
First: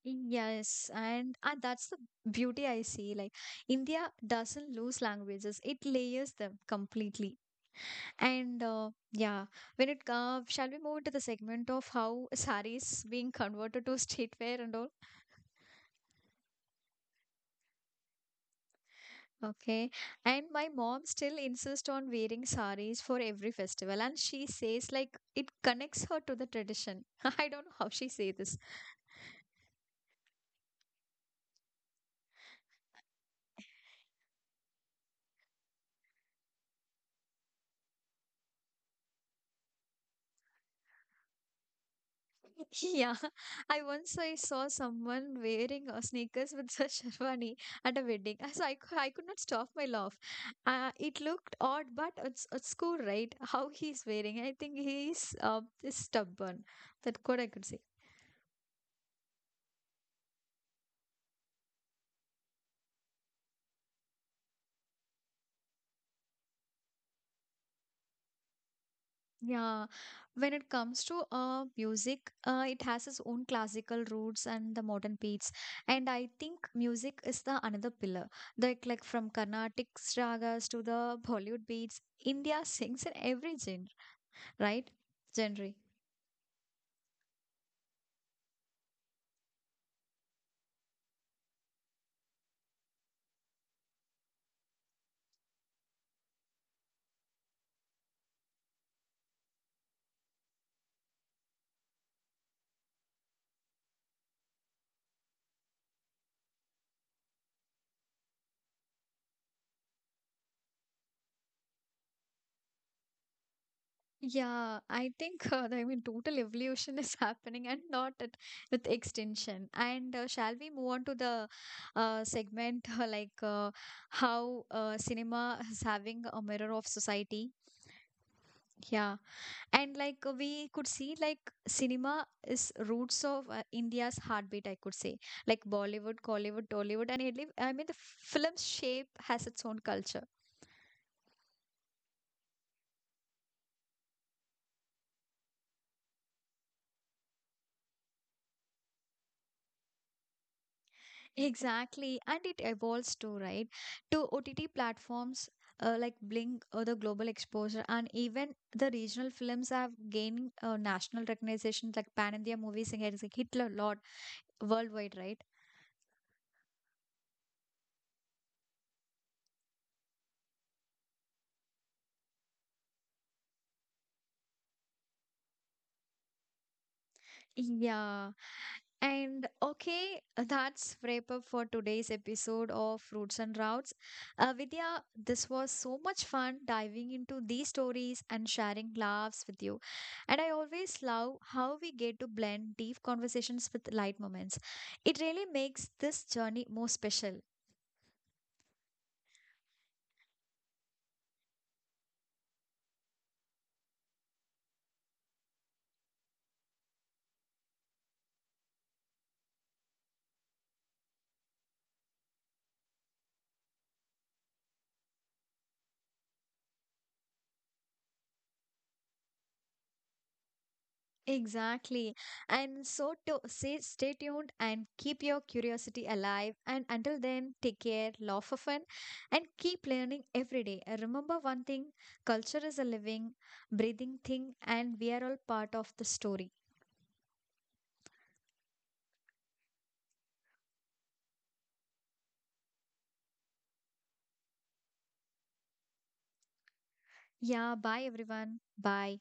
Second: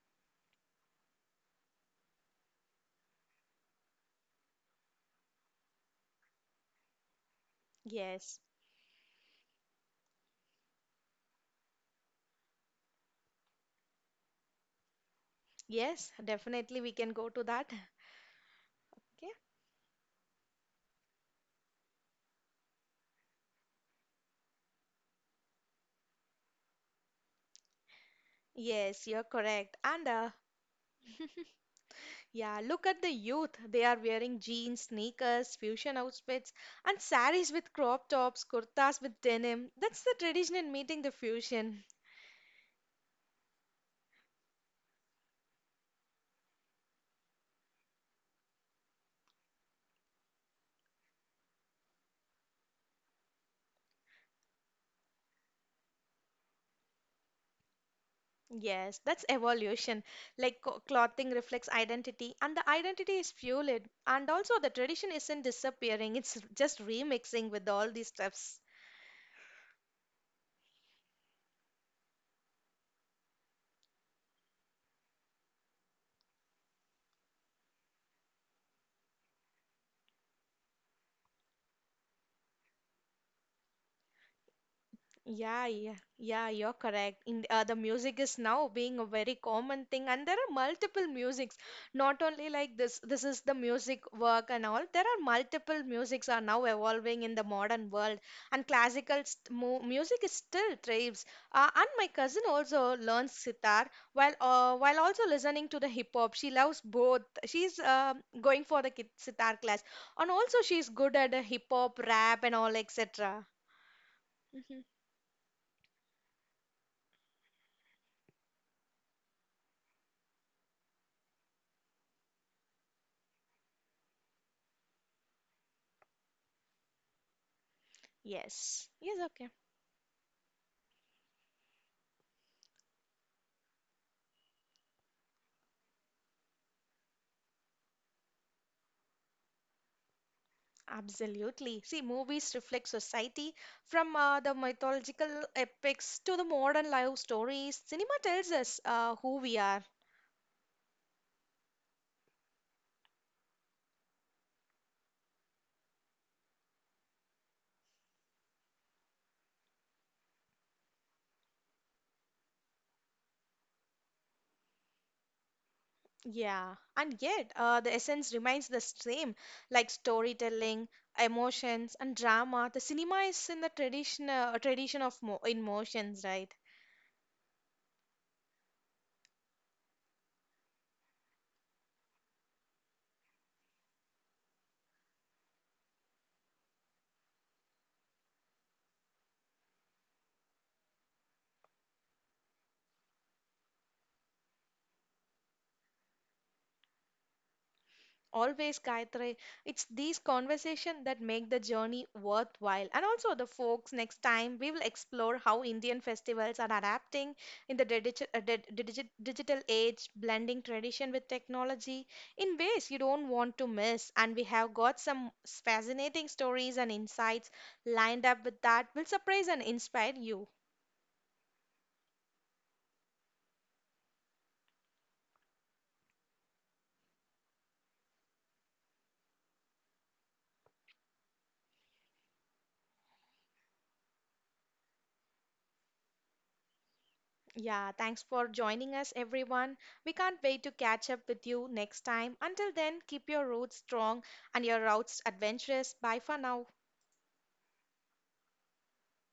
Speaker 1: Yes, and that's the beauty I see. Like India doesn't lose languages, it layers them completely.
Speaker 2: Yes.
Speaker 1: And uh, yeah, when it shall we move to the segment of how saris being converted to streetwear and all?
Speaker 2: Yes, definitely we can go to that. Okay.
Speaker 1: Okay. And my mom still insists on wearing saris for every festival. And she says, like, it connects her to the tradition. I don't know how she say this.
Speaker 2: Yes, you're correct. And yeah, look at the youth. They are wearing jeans, sneakers, fusion outfits, and saris with crop tops, kurtas with denim. That's the tradition in meeting the fusion.
Speaker 1: Yeah. I once I saw someone wearing sneakers with a sherwani at a wedding. So I could not stop my laugh. It looked odd, but it's cool, right? How he's wearing. I think he's is stubborn. That could I could say.
Speaker 2: Yes, that's evolution. Like clothing reflects identity, and the identity is fueled. And also, the tradition isn't disappearing, it's just remixing with all these stuff.
Speaker 1: Yeah, when it comes to music, it has its own classical roots and the modern beats. And I think music is the another pillar. Like from Carnatic ragas to the Bollywood beats, India sings in every genre, right?
Speaker 2: Yeah,
Speaker 1: Genre.
Speaker 2: yeah, yeah, you're correct. In the music is now being a very common thing, and there are multiple musics. Not only like this is the music work and all. There are multiple musics are now evolving in the modern world, and classical st mu music is still thrives. And my cousin also learns sitar while also listening to the hip hop. She loves both. She's going for the sitar class, and also she's good at the hip hop, rap, and all etc.
Speaker 1: Yeah, I think I mean total evolution is happening and not at, with extension. And shall we move on to the segment like how cinema is having a mirror of society?
Speaker 2: Yes. Yes,
Speaker 1: Yeah,
Speaker 2: okay.
Speaker 1: and like we could see, like cinema is roots of India's heartbeat. I could say, like Bollywood, Collywood, Tollywood, and Italy. I mean, the film shape has its own culture.
Speaker 2: Absolutely. See, movies reflect society from the mythological epics to the modern life stories. Cinema tells us who we are.
Speaker 1: Exactly, and it evolves too, right? To OTT platforms like Blink or the global exposure, and even the regional films have gained national recognition. Like Pan India movies and has hit a lot worldwide, right?
Speaker 2: Yeah. And yet, the essence remains the same, like storytelling, emotions, and drama. The cinema is in the tradition, tradition of mo in motions, right?
Speaker 1: Yeah. And okay, that's wrap up for today's episode of Roots and Routes. Vidya, this was so much fun diving into these stories and sharing laughs with you. And I always love how we get to blend deep conversations with light moments. It really makes this journey more special.
Speaker 2: Always, Gayatri. It's these conversations that make the journey worthwhile. And also, the folks, next time we will explore how Indian festivals are adapting in the digital age, blending tradition with technology in ways you don't want to miss. And we have got some fascinating stories and insights lined up with that will surprise and inspire you.
Speaker 1: Exactly. And so to say, stay tuned and keep your curiosity alive. And until then, take care, laugh for fun, and keep learning every day. And remember one thing culture is a living, breathing thing, and we are all part of the story.
Speaker 2: Yeah, thanks for joining us, everyone. We can't wait to catch up with you next time. Until then, keep your roots strong and your routes adventurous. Bye for now.
Speaker 1: Yeah, bye everyone. Bye.